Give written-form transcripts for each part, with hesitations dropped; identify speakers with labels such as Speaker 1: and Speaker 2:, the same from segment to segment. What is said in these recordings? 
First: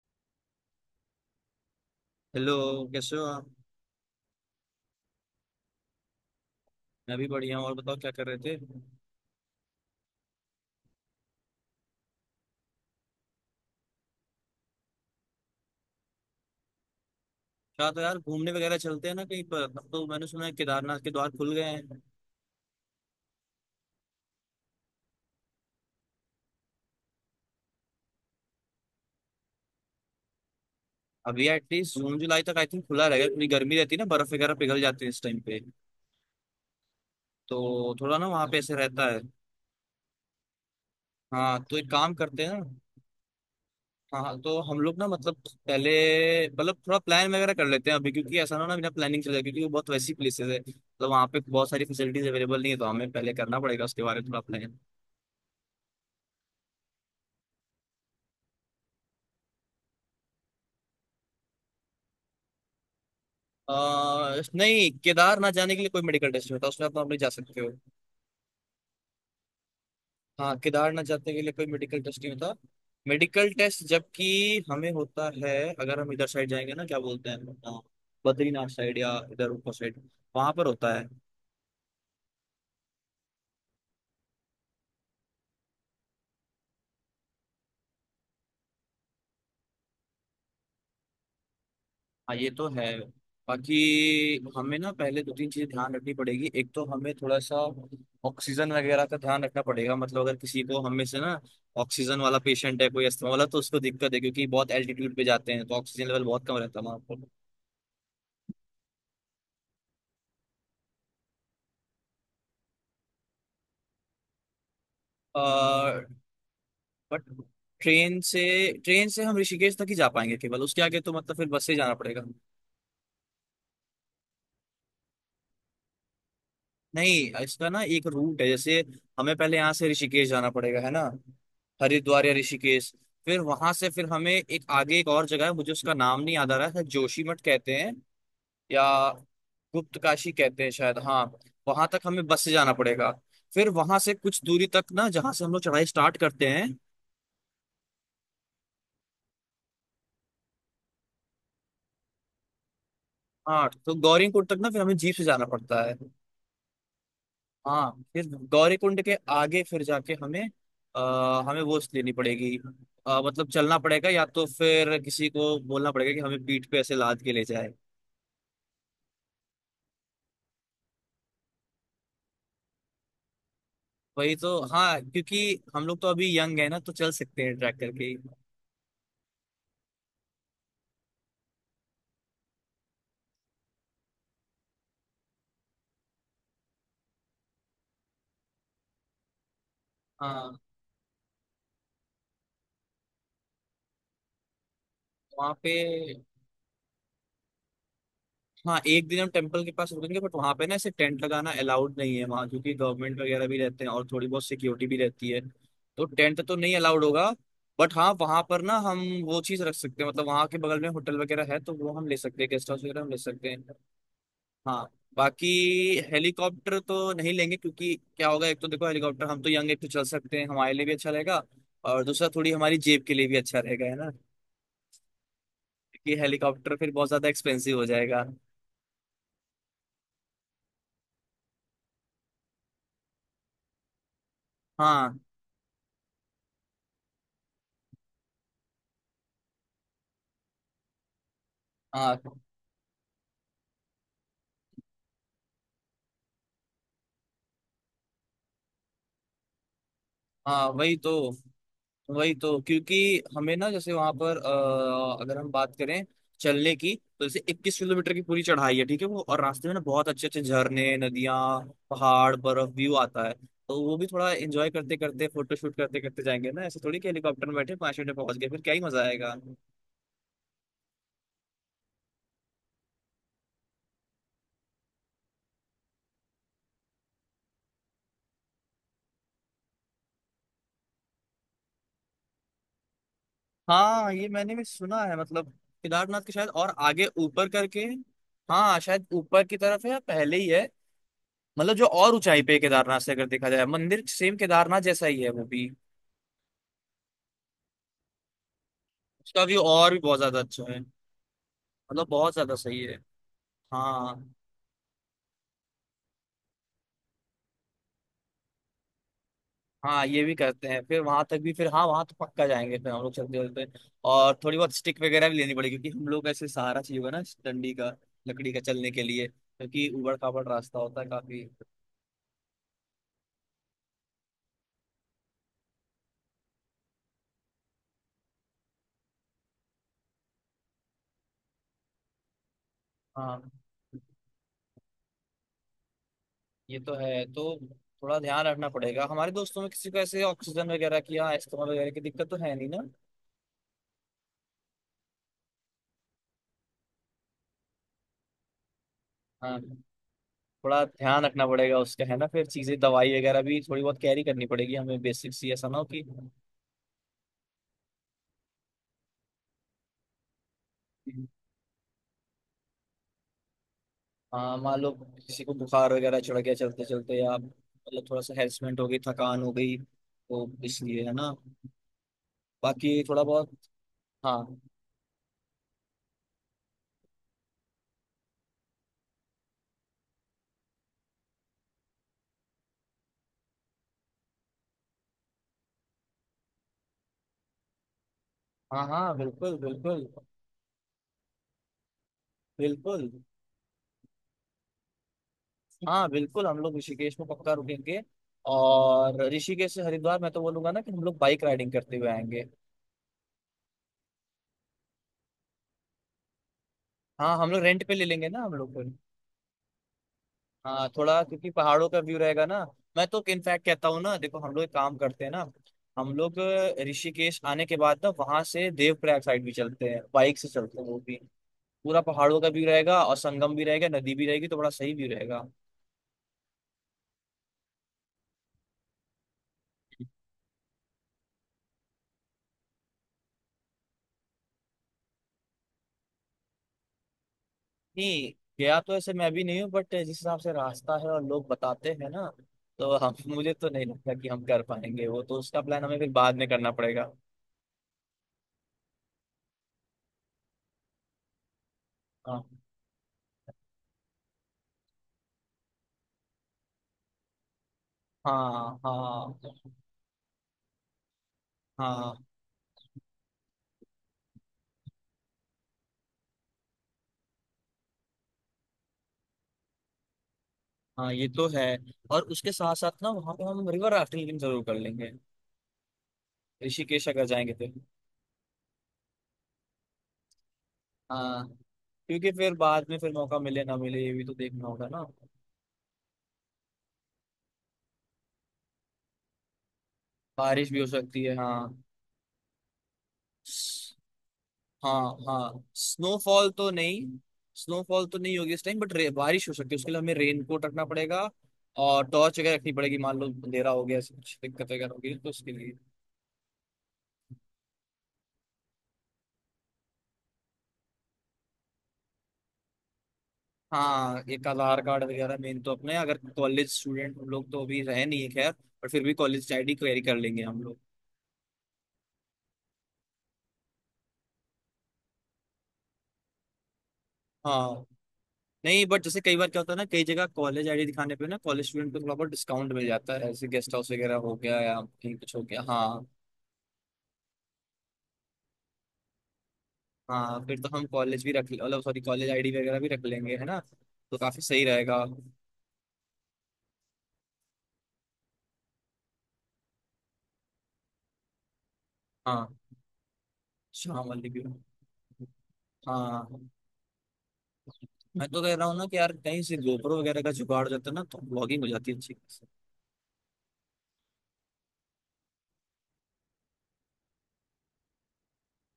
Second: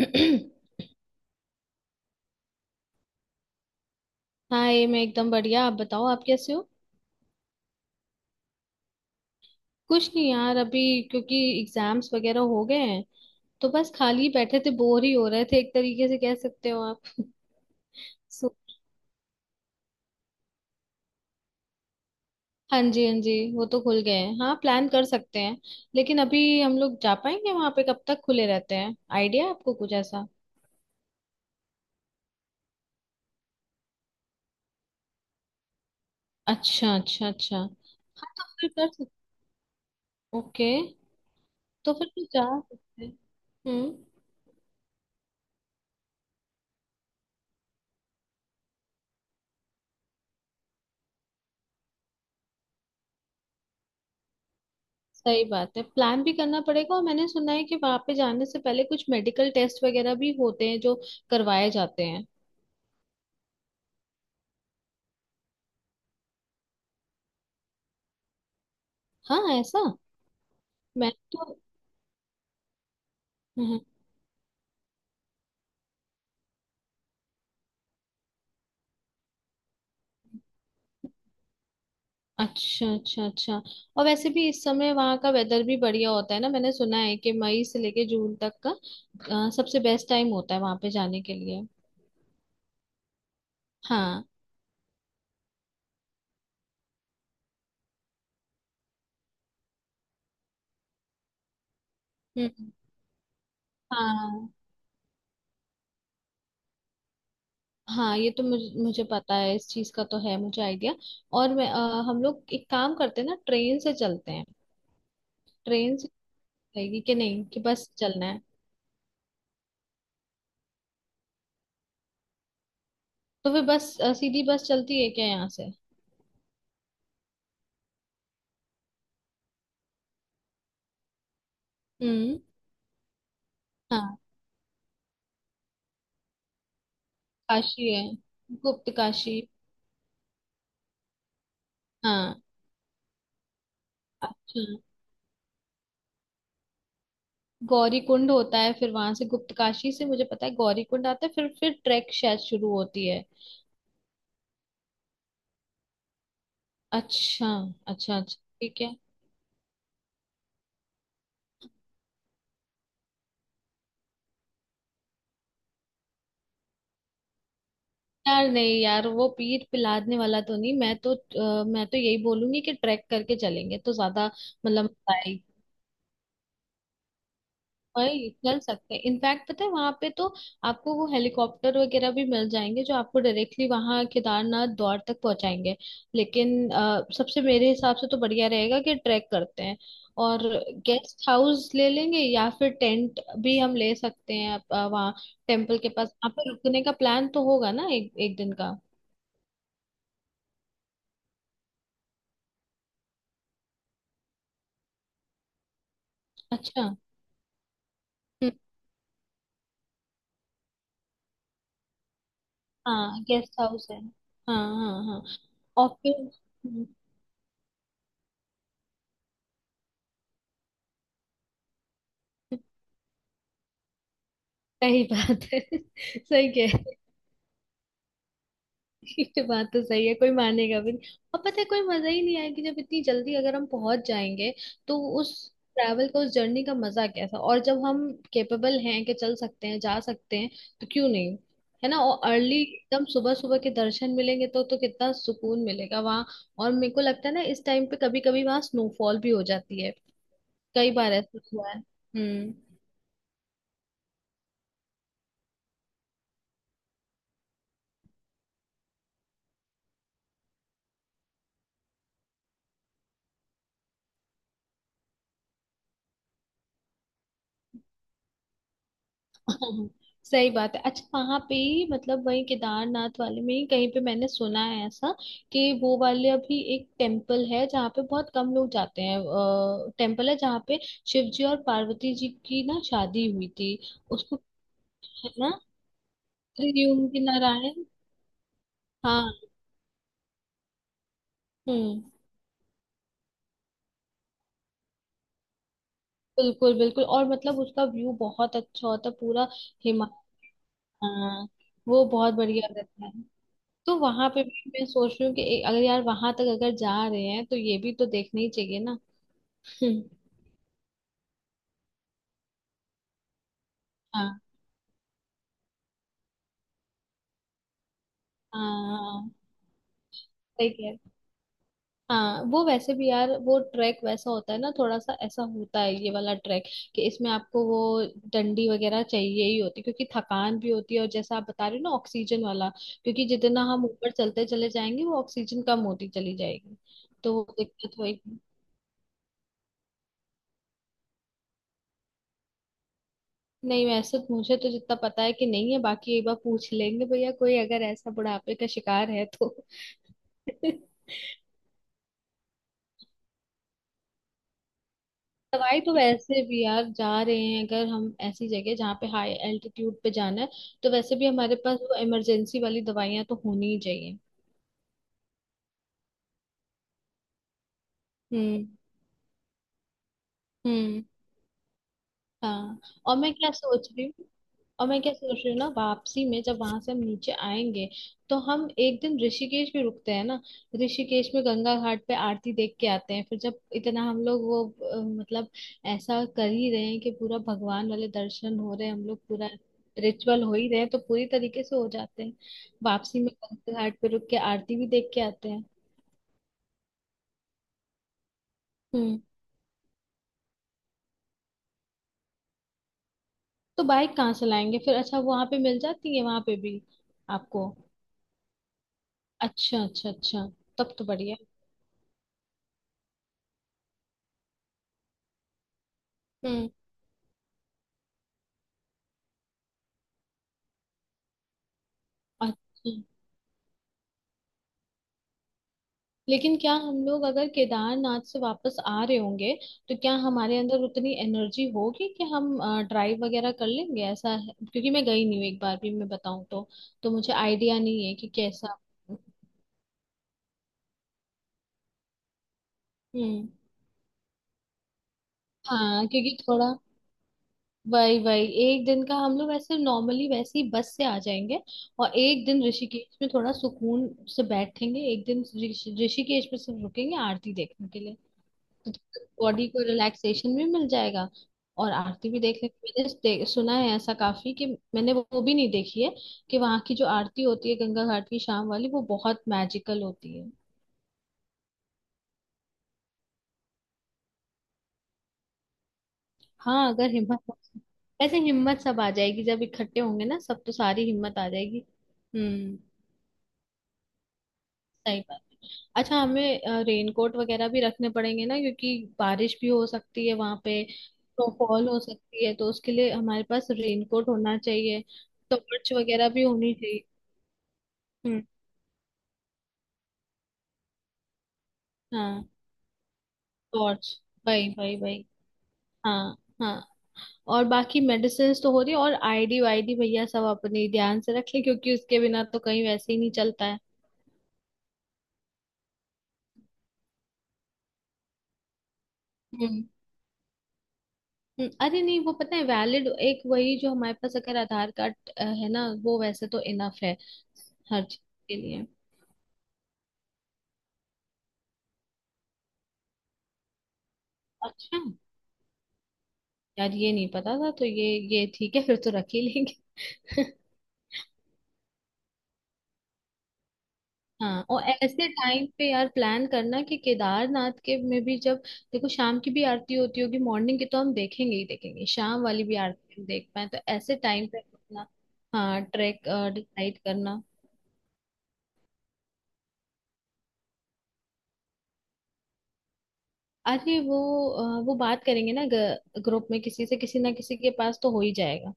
Speaker 1: हाँ,
Speaker 2: हेलो। कैसे हो आप?
Speaker 1: ये मैं एकदम बढ़िया। आप बताओ, आप कैसे हो।
Speaker 2: मैं भी बढ़िया हूँ। और बताओ क्या कर रहे थे?
Speaker 1: कुछ नहीं यार, अभी क्योंकि एग्जाम्स वगैरह हो गए हैं, तो बस खाली बैठे थे, बोर ही हो रहे थे एक तरीके से कह सकते हो आप
Speaker 2: क्या तो यार घूमने
Speaker 1: सो,
Speaker 2: वगैरह चलते हैं ना कहीं पर। अब तो मैंने सुना है केदारनाथ के द्वार खुल गए हैं।
Speaker 1: हाँ जी हाँ जी, वो तो खुल गए हैं। हाँ, प्लान कर सकते हैं। लेकिन अभी हम लोग जा पाएंगे, वहां पे कब तक खुले रहते हैं, आइडिया है आपको कुछ ऐसा।
Speaker 2: अभी एटलीस्ट जून जुलाई तक आई थिंक खुला रहेगा। इतनी गर्मी रहती है ना बर्फ वगैरह पिघल जाती है इस टाइम पे।
Speaker 1: अच्छा अच्छा अच्छा,
Speaker 2: तो थोड़ा ना
Speaker 1: हाँ तो
Speaker 2: वहाँ पे
Speaker 1: फिर
Speaker 2: ऐसे
Speaker 1: कर सकते।
Speaker 2: रहता है।
Speaker 1: ओके,
Speaker 2: हाँ तो एक
Speaker 1: तो फिर
Speaker 2: काम
Speaker 1: तो
Speaker 2: करते
Speaker 1: जा
Speaker 2: हैं ना।
Speaker 1: सकते हैं। हम्म।
Speaker 2: हाँ तो हम लोग ना मतलब पहले मतलब थोड़ा प्लान वगैरह कर लेते हैं अभी, क्योंकि ऐसा ना हो ना बिना प्लानिंग चले जाए, क्योंकि वो बहुत वैसी प्लेसेस है मतलब वहाँ पे बहुत सारी फैसिलिटीज अवेलेबल नहीं है, तो हमें पहले करना पड़ेगा उसके बारे में थोड़ा प्लान।
Speaker 1: सही बात है, प्लान भी करना पड़ेगा। और मैंने सुना है कि वहां पे जाने से पहले कुछ मेडिकल टेस्ट वगैरह भी होते हैं जो करवाए जाते हैं।
Speaker 2: नहीं केदारनाथ जाने के लिए कोई मेडिकल टेस्ट नहीं होता, उसमें आप नॉर्मली जा सकते हो।
Speaker 1: हाँ ऐसा।
Speaker 2: हाँ केदारनाथ
Speaker 1: मैं
Speaker 2: जाने के
Speaker 1: तो।
Speaker 2: लिए कोई मेडिकल टेस्ट नहीं होता। मेडिकल
Speaker 1: हम्म,
Speaker 2: टेस्ट
Speaker 1: हम्म।
Speaker 2: जबकि हमें होता है अगर हम इधर साइड जाएंगे ना। क्या बोलते हैं अ, बद्रीनाथ साइड या इधर ऊपर साइड वहां पर होता है।
Speaker 1: अच्छा अच्छा अच्छा। और वैसे भी इस समय वहाँ का वेदर भी बढ़िया होता है ना। मैंने सुना है कि मई से लेके जून तक का सबसे बेस्ट टाइम होता है वहां पे जाने के लिए।
Speaker 2: हाँ ये तो है।
Speaker 1: हाँ।
Speaker 2: बाकी हमें ना पहले दो तीन चीजें ध्यान रखनी पड़ेगी। एक तो हमें थोड़ा सा ऑक्सीजन वगैरह का ध्यान रखना पड़ेगा, मतलब अगर किसी को हम में से ना ऑक्सीजन वाला
Speaker 1: हम्म।
Speaker 2: पेशेंट है, कोई अस्थमा वाला, तो उसको दिक्कत है क्योंकि
Speaker 1: हाँ,
Speaker 2: बहुत एल्टीट्यूड पे जाते हैं तो ऑक्सीजन लेवल बहुत कम रहता है वहाँ पर।
Speaker 1: हाँ ये तो मुझे मुझे पता है, इस चीज का तो है मुझे आइडिया। और मैं, हम लोग एक काम करते हैं ना, ट्रेन से चलते हैं। ट्रेन रहेगी कि
Speaker 2: बट
Speaker 1: नहीं कि बस
Speaker 2: ट्रेन
Speaker 1: चलना है।
Speaker 2: से ट्रेन से हम ऋषिकेश तक ही जा पाएंगे केवल, उसके आगे तो मतलब फिर बस से ही जाना पड़ेगा।
Speaker 1: तो फिर बस, सीधी बस चलती है क्या यहाँ से।
Speaker 2: नहीं इसका ना एक रूट है। जैसे हमें पहले यहाँ से ऋषिकेश जाना पड़ेगा है ना, हरिद्वार या
Speaker 1: हम्म।
Speaker 2: ऋषिकेश। फिर वहां से फिर
Speaker 1: हाँ,
Speaker 2: हमें एक आगे एक और जगह है, मुझे उसका नाम नहीं याद आ रहा है, शायद जोशीमठ कहते
Speaker 1: काशी
Speaker 2: हैं
Speaker 1: है,
Speaker 2: या
Speaker 1: गुप्त काशी।
Speaker 2: गुप्त काशी कहते हैं शायद। हाँ वहां तक हमें
Speaker 1: हाँ।
Speaker 2: बस से जाना पड़ेगा। फिर वहां से कुछ
Speaker 1: अच्छा,
Speaker 2: दूरी तक ना जहाँ से हम लोग चढ़ाई स्टार्ट करते हैं।
Speaker 1: गौरी कुंड होता है, फिर वहां से गुप्त काशी से मुझे पता है गौरी कुंड आता है, फिर ट्रैक शायद शुरू होती है।
Speaker 2: हाँ तो गौरीकुंड तक ना फिर हमें जीप से जाना पड़ता है।
Speaker 1: अच्छा
Speaker 2: हाँ
Speaker 1: अच्छा अच्छा,
Speaker 2: फिर गौरी
Speaker 1: ठीक है।
Speaker 2: कुंड के आगे फिर जाके हमें हमें वो लेनी पड़ेगी, मतलब चलना पड़ेगा या तो फिर किसी को बोलना पड़ेगा कि हमें पीठ पे ऐसे लाद के ले जाए।
Speaker 1: यार नहीं यार, वो पीठ पिलाने वाला तो नहीं। मैं तो, मैं तो यही बोलूंगी कि ट्रैक करके चलेंगे तो ज्यादा।
Speaker 2: वही तो,
Speaker 1: मतलब
Speaker 2: हाँ क्योंकि हम लोग तो अभी यंग है ना तो चल सकते हैं ट्रैक करके ही।
Speaker 1: वही चल सकते हैं। इनफैक्ट पता है, वहां पे तो आपको वो हेलीकॉप्टर वगैरह भी मिल जाएंगे जो आपको डायरेक्टली वहां केदारनाथ द्वार तक पहुंचाएंगे। लेकिन सबसे मेरे हिसाब से तो बढ़िया रहेगा कि ट्रैक करते हैं। और
Speaker 2: हाँ
Speaker 1: गेस्ट हाउस ले लेंगे या फिर टेंट भी हम ले सकते हैं, वहाँ
Speaker 2: वहाँ पे।
Speaker 1: टेम्पल के पास वहाँ पे रुकने का प्लान तो होगा ना, एक एक दिन का।
Speaker 2: हाँ एक दिन हम टेम्पल के पास रुकेंगे बट वहां पे ना ऐसे टेंट लगाना अलाउड नहीं है वहां, क्योंकि गवर्नमेंट वगैरह भी रहते हैं और थोड़ी बहुत सिक्योरिटी भी रहती है। तो टेंट तो नहीं
Speaker 1: अच्छा।
Speaker 2: अलाउड होगा। बट हाँ वहां
Speaker 1: हम्म।
Speaker 2: पर ना हम वो चीज रख सकते हैं, मतलब वहां के बगल में होटल वगैरह है तो वो हम ले सकते हैं, गेस्ट हाउस वगैरह हम ले
Speaker 1: हाँ
Speaker 2: सकते
Speaker 1: गेस्ट
Speaker 2: हैं।
Speaker 1: हाउस है। हाँ
Speaker 2: हाँ।
Speaker 1: हाँ हाँ।
Speaker 2: बाकी
Speaker 1: और फिर।
Speaker 2: हेलीकॉप्टर
Speaker 1: हम्म,
Speaker 2: तो नहीं लेंगे क्योंकि क्या होगा, एक तो देखो हेलीकॉप्टर, हम तो यंग, एक तो चल सकते हैं हमारे लिए भी अच्छा रहेगा, और दूसरा थोड़ी हमारी जेब के लिए भी अच्छा रहेगा है ना,
Speaker 1: सही बात है
Speaker 2: क्योंकि
Speaker 1: सही
Speaker 2: हेलीकॉप्टर
Speaker 1: कह।
Speaker 2: फिर बहुत ज्यादा एक्सपेंसिव हो जाएगा।
Speaker 1: ये बात तो सही है, कोई मानेगा भी नहीं। और पता है, कोई मजा ही नहीं आएगी जब इतनी जल्दी अगर हम पहुंच जाएंगे। तो
Speaker 2: हाँ।
Speaker 1: उस ट्रैवल का, उस जर्नी का मजा कैसा। और जब हम केपेबल हैं कि चल सकते हैं, जा सकते हैं, तो क्यों नहीं, है ना।
Speaker 2: हाँ,
Speaker 1: और अर्ली एकदम सुबह सुबह के दर्शन मिलेंगे तो कितना सुकून मिलेगा वहां। और मेरे को लगता है ना, इस टाइम पे कभी कभी वहां स्नोफॉल भी हो जाती है।
Speaker 2: हाँ।
Speaker 1: कई
Speaker 2: वही
Speaker 1: बार
Speaker 2: तो,
Speaker 1: ऐसा हुआ है।
Speaker 2: वही
Speaker 1: हम्म।
Speaker 2: तो, क्योंकि हमें ना जैसे वहां पर अगर हम बात करें चलने की, तो जैसे 21 किलोमीटर की पूरी चढ़ाई है, ठीक है वो, और रास्ते में ना बहुत अच्छे अच्छे झरने, नदियाँ, पहाड़, बर्फ व्यू आता है, तो वो भी थोड़ा एंजॉय करते करते फोटो शूट करते करते जाएंगे ना। ऐसे थोड़ी कि हेलीकॉप्टर में बैठे 5 मिनट में पहुंच गए, फिर क्या ही मजा आएगा।
Speaker 1: हाँ, हाँ, सही बात है। अच्छा वहां पे ही मतलब, वही केदारनाथ वाले में ही कहीं पे मैंने सुना है ऐसा कि वो वाले, अभी एक टेम्पल है जहाँ पे बहुत कम लोग जाते हैं, टेम्पल है जहाँ पे शिव जी और पार्वती जी की ना शादी हुई थी।
Speaker 2: हाँ ये
Speaker 1: उसको
Speaker 2: मैंने भी सुना है,
Speaker 1: क्या
Speaker 2: मतलब
Speaker 1: ना,
Speaker 2: केदारनाथ के शायद और आगे
Speaker 1: त्रियुंग
Speaker 2: ऊपर करके।
Speaker 1: नारायण।
Speaker 2: हाँ शायद
Speaker 1: हाँ।
Speaker 2: ऊपर की तरफ है या पहले ही है, मतलब जो
Speaker 1: हम्म।
Speaker 2: और ऊंचाई पे है केदारनाथ से, अगर देखा जाए मंदिर सेम केदारनाथ जैसा ही है वो भी।
Speaker 1: बिल्कुल बिल्कुल, और मतलब उसका व्यू बहुत अच्छा होता है,
Speaker 2: उसका
Speaker 1: पूरा।
Speaker 2: व्यू और भी
Speaker 1: हिमा।
Speaker 2: बहुत ज्यादा अच्छा है,
Speaker 1: हाँ। वो
Speaker 2: मतलब
Speaker 1: बहुत
Speaker 2: बहुत ज्यादा
Speaker 1: बढ़िया
Speaker 2: सही है।
Speaker 1: रहता है। तो
Speaker 2: हाँ।
Speaker 1: वहां पे भी मैं सोच रही हूँ कि ए- अगर यार वहां तक अगर जा रहे हैं तो ये भी तो देखना ही चाहिए ना। हम्म।
Speaker 2: हाँ ये भी करते हैं फिर वहां तक भी, फिर हाँ वहां तो पक्का जाएंगे फिर हम लोग चलते चलते।
Speaker 1: हाँ।
Speaker 2: और थोड़ी बहुत स्टिक वगैरह भी लेनी पड़ेगी, क्योंकि हम लोग ऐसे सहारा चाहिए होगा ना इस डंडी का, लकड़ी का, चलने के लिए,
Speaker 1: हाँ,
Speaker 2: क्योंकि ऊबड़ खाबड़
Speaker 1: सही
Speaker 2: रास्ता
Speaker 1: कह रहे।
Speaker 2: होता है काफी।
Speaker 1: हाँ, वो वैसे भी यार वो ट्रैक वैसा होता है ना, थोड़ा सा ऐसा होता है ये वाला ट्रैक कि इसमें आपको वो डंडी वगैरह चाहिए ही होती है, क्योंकि थकान भी होती है। और जैसा आप बता रहे हो ना, ऑक्सीजन वाला, क्योंकि
Speaker 2: हाँ
Speaker 1: जितना हम ऊपर चलते चले जाएंगे वो ऑक्सीजन कम होती चली जाएगी।
Speaker 2: ये तो है।
Speaker 1: तो
Speaker 2: तो
Speaker 1: वो दिक्कत
Speaker 2: थोड़ा
Speaker 1: होगी।
Speaker 2: ध्यान रखना पड़ेगा हमारे दोस्तों में किसी को ऐसे ऑक्सीजन वगैरह की या अस्थमा वगैरह की दिक्कत तो है नहीं ना।
Speaker 1: नहीं, वैसे तो मुझे तो जितना पता है कि नहीं है। बाकी एक बार पूछ लेंगे, भैया कोई अगर ऐसा बुढ़ापे का शिकार है तो
Speaker 2: हाँ थोड़ा ध्यान रखना पड़ेगा उसका है ना, फिर चीजें दवाई वगैरह भी थोड़ी बहुत कैरी करनी पड़ेगी हमें बेसिक सी, ऐसा ना
Speaker 1: दवाई
Speaker 2: हो
Speaker 1: तो
Speaker 2: कि।
Speaker 1: वैसे भी यार, जा रहे हैं अगर हम ऐसी जगह जहाँ पे हाई एल्टीट्यूड पे जाना है, तो वैसे भी हमारे पास वो इमरजेंसी वाली दवाइयाँ तो होनी ही चाहिए।
Speaker 2: हाँ मान लो किसी को बुखार वगैरह चढ़ गया चलते चलते, या मतलब थोड़ा सा
Speaker 1: हम्म।
Speaker 2: हेरसमेंट हो गई, थकान हो गई, तो इसलिए
Speaker 1: हम्म।
Speaker 2: है ना।
Speaker 1: हाँ।
Speaker 2: बाकी
Speaker 1: और
Speaker 2: थोड़ा
Speaker 1: मैं
Speaker 2: बहुत।
Speaker 1: क्या सोच रही हूँ।
Speaker 2: हाँ।
Speaker 1: और मैं क्या सोच रही हूँ ना, वापसी में जब वहां से हम नीचे आएंगे तो हम एक दिन ऋषिकेश भी रुकते हैं ना। ऋषिकेश में गंगा घाट पे आरती देख के आते हैं। फिर जब इतना हम लोग वो, मतलब ऐसा कर ही रहे हैं कि पूरा भगवान वाले दर्शन हो
Speaker 2: हाँ,
Speaker 1: रहे हैं, हम
Speaker 2: हाँ,
Speaker 1: लोग पूरा
Speaker 2: बिल्कुल बिल्कुल।
Speaker 1: रिचुअल हो ही रहे हैं, तो पूरी तरीके से हो जाते हैं।
Speaker 2: बिल्कुल।
Speaker 1: वापसी में गंगा घाट पे रुक के आरती भी देख के आते हैं।
Speaker 2: हाँ बिल्कुल हम लोग ऋषिकेश में पक्का रुकेंगे।
Speaker 1: हम्म।
Speaker 2: और ऋषिकेश से हरिद्वार मैं तो बोलूंगा ना कि हम लोग बाइक राइडिंग करते हुए आएंगे।
Speaker 1: तो बाइक कहाँ से लाएंगे फिर, अच्छा वहां पे मिल जाती है वहां पे भी
Speaker 2: हाँ हम लोग
Speaker 1: आपको।
Speaker 2: रेंट पे ले लेंगे ना हम लोग।
Speaker 1: अच्छा अच्छा अच्छा।
Speaker 2: हाँ
Speaker 1: तब तो
Speaker 2: थोड़ा
Speaker 1: बढ़िया।
Speaker 2: क्योंकि पहाड़ों का व्यू रहेगा ना। मैं तो इनफैक्ट कहता हूँ ना, देखो हम लोग एक काम करते हैं ना। हम लोग
Speaker 1: हम्म।
Speaker 2: ऋषिकेश आने के बाद ना वहां से देवप्रयाग साइड भी चलते हैं, बाइक से चलते हैं वो भी। पूरा पहाड़ों का व्यू
Speaker 1: अच्छा,
Speaker 2: रहेगा और संगम भी रहेगा, नदी भी रहेगी, तो बड़ा सही व्यू रहेगा।
Speaker 1: लेकिन क्या हम लोग अगर केदारनाथ से वापस आ रहे होंगे तो क्या हमारे अंदर उतनी एनर्जी होगी कि हम ड्राइव वगैरह कर लेंगे, ऐसा है क्योंकि मैं गई नहीं हूँ एक बार भी, मैं बताऊँ तो। तो मुझे आइडिया नहीं है कि
Speaker 2: नहीं
Speaker 1: कैसा।
Speaker 2: गया तो ऐसे मैं भी नहीं हूँ, बट जिस हिसाब से रास्ता है और लोग बताते हैं ना, तो हम,
Speaker 1: हम्म।
Speaker 2: मुझे तो नहीं लगता कि हम कर पाएंगे वो, तो उसका प्लान हमें
Speaker 1: हाँ
Speaker 2: फिर बाद
Speaker 1: क्योंकि
Speaker 2: में करना
Speaker 1: थोड़ा,
Speaker 2: पड़ेगा।
Speaker 1: वही वही एक दिन का हम लोग ऐसे नॉर्मली वैसे ही बस से आ जाएंगे। और
Speaker 2: हाँ।
Speaker 1: एक दिन ऋषिकेश में थोड़ा सुकून से बैठेंगे, एक दिन ऋषिकेश में सिर्फ रुकेंगे आरती देखने के लिए।
Speaker 2: हाँ,
Speaker 1: बॉडी
Speaker 2: हाँ।
Speaker 1: को रिलैक्सेशन भी मिल जाएगा। और
Speaker 2: हाँ।
Speaker 1: आरती भी देख लेंगे। मैंने सुना है ऐसा काफी कि, मैंने वो भी नहीं देखी है कि वहां की जो आरती होती है गंगा घाट की शाम वाली, वो बहुत मैजिकल होती है।
Speaker 2: हाँ ये तो है। और उसके साथ साथ ना वहाँ पे हम रिवर राफ्टिंग जरूर कर लेंगे
Speaker 1: हाँ
Speaker 2: ऋषिकेश
Speaker 1: अगर
Speaker 2: अगर
Speaker 1: हिम्मत।
Speaker 2: जाएंगे तो।
Speaker 1: वैसे हिम्मत सब आ जाएगी, जब इकट्ठे होंगे ना सब, तो सारी हिम्मत
Speaker 2: हाँ
Speaker 1: आ जाएगी।
Speaker 2: क्योंकि फिर
Speaker 1: हम्म।
Speaker 2: बाद में फिर मौका मिले ना मिले ये भी तो देखना होगा ना।
Speaker 1: सही बात है। अच्छा, हमें रेनकोट वगैरह भी रखने पड़ेंगे ना, क्योंकि बारिश भी हो सकती है वहां
Speaker 2: बारिश भी
Speaker 1: पे,
Speaker 2: हो सकती है
Speaker 1: तो
Speaker 2: हाँ।
Speaker 1: फॉल हो सकती है, तो उसके लिए हमारे पास रेनकोट होना
Speaker 2: हाँ,
Speaker 1: चाहिए।
Speaker 2: हाँ।
Speaker 1: टॉर्च वगैरह भी
Speaker 2: स्नोफॉल तो
Speaker 1: होनी
Speaker 2: नहीं,
Speaker 1: चाहिए।
Speaker 2: स्नोफॉल तो नहीं
Speaker 1: हम्म।
Speaker 2: होगी इस टाइम, बट बारिश हो सकती है, उसके लिए हमें रेनकोट रखना पड़ेगा। और टॉर्च
Speaker 1: हाँ,
Speaker 2: वगैरह रखनी पड़ेगी, मान लो अंधेरा हो गया
Speaker 1: टॉर्च।
Speaker 2: ऐसी कुछ
Speaker 1: भाई
Speaker 2: दिक्कत वगैरह
Speaker 1: भाई
Speaker 2: होगी
Speaker 1: भाई।
Speaker 2: तो उसके लिए।
Speaker 1: हाँ। हाँ। और बाकी मेडिसिन तो हो रही है, और आईडी वाईडी भैया सब अपनी ध्यान से रखें, क्योंकि उसके बिना तो कहीं वैसे ही नहीं चलता है।
Speaker 2: हाँ एक आधार कार्ड वगैरह मेन तो, अपने अगर कॉलेज स्टूडेंट हम लोग तो अभी रहे नहीं है खैर, पर फिर भी कॉलेज आईडी
Speaker 1: हम्म।
Speaker 2: क्वेरी कर लेंगे हम लोग।
Speaker 1: अरे नहीं, वो पता है वैलिड एक वही, जो हमारे पास अगर आधार कार्ड है ना, वो वैसे तो इनफ है
Speaker 2: हाँ
Speaker 1: हर चीज के
Speaker 2: नहीं
Speaker 1: लिए।
Speaker 2: बट जैसे कई बार क्या होता है ना, कई जगह कॉलेज आईडी दिखाने पे ना कॉलेज स्टूडेंट को थोड़ा बहुत डिस्काउंट मिल जाता है, ऐसे गेस्ट हाउस वगैरह हो गया या
Speaker 1: अच्छा
Speaker 2: कहीं कुछ हो गया। हाँ।
Speaker 1: यार, ये नहीं पता था, तो ये ठीक है फिर तो रख ही लेंगे
Speaker 2: हाँ फिर तो हम कॉलेज भी रख मतलब सॉरी कॉलेज आईडी वगैरह भी रख लेंगे है ना, तो काफी सही
Speaker 1: हाँ। और
Speaker 2: रहेगा।
Speaker 1: ऐसे टाइम पे यार प्लान करना कि केदारनाथ के में भी जब, देखो शाम की भी आरती होती होगी, मॉर्निंग की तो हम देखेंगे ही देखेंगे, शाम
Speaker 2: हाँ
Speaker 1: वाली भी आरती हम देख पाए तो
Speaker 2: शाम
Speaker 1: ऐसे
Speaker 2: वाली भी।
Speaker 1: टाइम पे अपना। हाँ, ट्रैक
Speaker 2: हाँ
Speaker 1: डिसाइड करना।
Speaker 2: मैं तो कह रहा हूँ ना कि यार कहीं से गोप्रो वगैरह का जुगाड़ हो जाता है ना तो ब्लॉगिंग हो जाती है अच्छी।
Speaker 1: अरे वो, वो बात करेंगे ना ग्रुप में किसी से, किसी ना किसी के पास तो हो ही जाएगा।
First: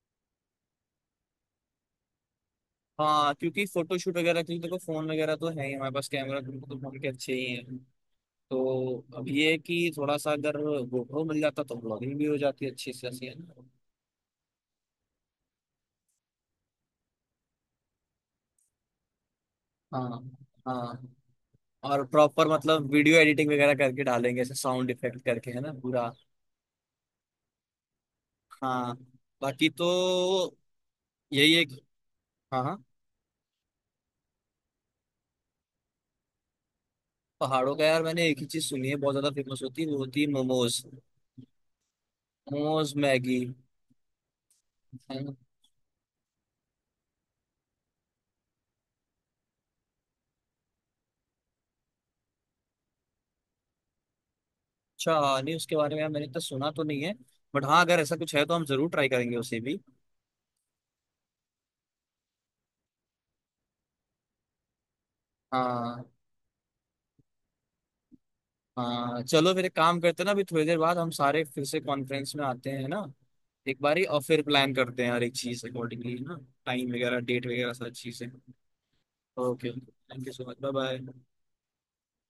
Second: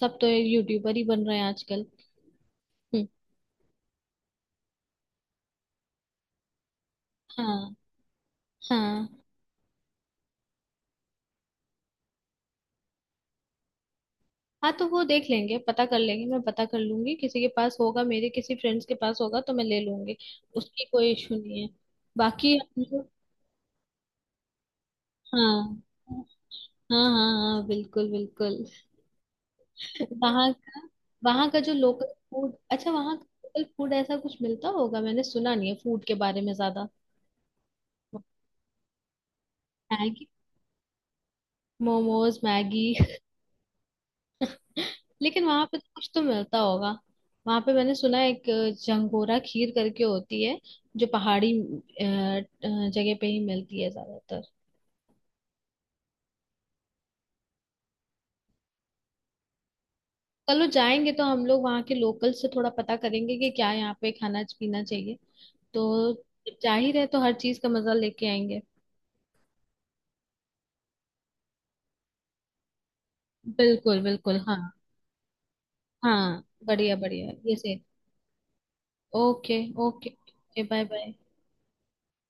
Speaker 1: सब तो यूट्यूबर ही बन रहे हैं आजकल। हम्म,
Speaker 2: हाँ क्योंकि फोटोशूट वगैरह के लिए देखो फोन वगैरह तो है ही हमारे पास, कैमरा तो फोन के अच्छे ही
Speaker 1: हाँ
Speaker 2: हैं। तो
Speaker 1: हाँ
Speaker 2: अब ये है कि थोड़ा सा अगर गोप्रो मिल जाता तो ब्लॉगिंग भी हो जाती अच्छी से अच्छी है ना।
Speaker 1: हाँ। तो वो देख लेंगे, पता कर लेंगे। मैं पता कर लूंगी, किसी के पास होगा मेरे किसी फ्रेंड्स के पास होगा तो मैं ले लूंगी।
Speaker 2: हाँ।
Speaker 1: उसकी
Speaker 2: हाँ।
Speaker 1: कोई इशू नहीं है।
Speaker 2: और प्रॉपर
Speaker 1: बाकी हम
Speaker 2: मतलब
Speaker 1: लोग।
Speaker 2: वीडियो एडिटिंग वगैरह करके डालेंगे ऐसे साउंड इफेक्ट करके है ना
Speaker 1: हाँ।
Speaker 2: पूरा।
Speaker 1: हाँ हाँ हाँ, बिल्कुल बिल्कुल
Speaker 2: हाँ बाकी
Speaker 1: वहाँ
Speaker 2: तो।
Speaker 1: का, वहाँ
Speaker 2: यही
Speaker 1: का
Speaker 2: एक।
Speaker 1: जो लोकल फूड,
Speaker 2: हाँ, हाँ।
Speaker 1: अच्छा वहाँ का लोकल फूड ऐसा कुछ मिलता होगा, मैंने सुना नहीं है फूड के बारे में ज्यादा।
Speaker 2: पहाड़ों का यार मैंने एक ही चीज सुनी है बहुत ज्यादा फेमस होती है, वो होती है
Speaker 1: Maggi,
Speaker 2: momos.
Speaker 1: Momos Maggi.
Speaker 2: Momos Maggi.
Speaker 1: लेकिन वहां पे तो कुछ तो मिलता होगा। वहां पे मैंने सुना है एक जंगोरा खीर करके होती है, जो पहाड़ी जगह पे ही मिलती है ज्यादातर।
Speaker 2: अच्छा नहीं उसके बारे में यार मैंने इतना सुना तो नहीं है, बट हाँ अगर ऐसा कुछ है तो हम जरूर ट्राई करेंगे उसे भी।
Speaker 1: चलो, जाएंगे तो हम लोग वहाँ के लोकल से थोड़ा पता करेंगे कि क्या यहाँ पे खाना पीना चाहिए।
Speaker 2: हाँ।
Speaker 1: तो जब जा ही रहे तो हर चीज का मजा लेके आएंगे।
Speaker 2: हाँ चलो फिर एक काम करते हैं ना, अभी थोड़ी देर बाद हम सारे फिर से कॉन्फ्रेंस में आते हैं ना, एक
Speaker 1: बिल्कुल
Speaker 2: बारी और
Speaker 1: बिल्कुल।
Speaker 2: फिर
Speaker 1: हाँ।
Speaker 2: प्लान करते हैं हर एक चीज अकॉर्डिंगली ना,
Speaker 1: हाँ
Speaker 2: टाइम
Speaker 1: बढ़िया
Speaker 2: वगैरह
Speaker 1: बढ़िया
Speaker 2: डेट
Speaker 1: ये
Speaker 2: वगैरह
Speaker 1: से।
Speaker 2: सारी चीजें।
Speaker 1: Okay.
Speaker 2: Okay thank you so much,
Speaker 1: okay,
Speaker 2: bye
Speaker 1: bye bye.
Speaker 2: Bye.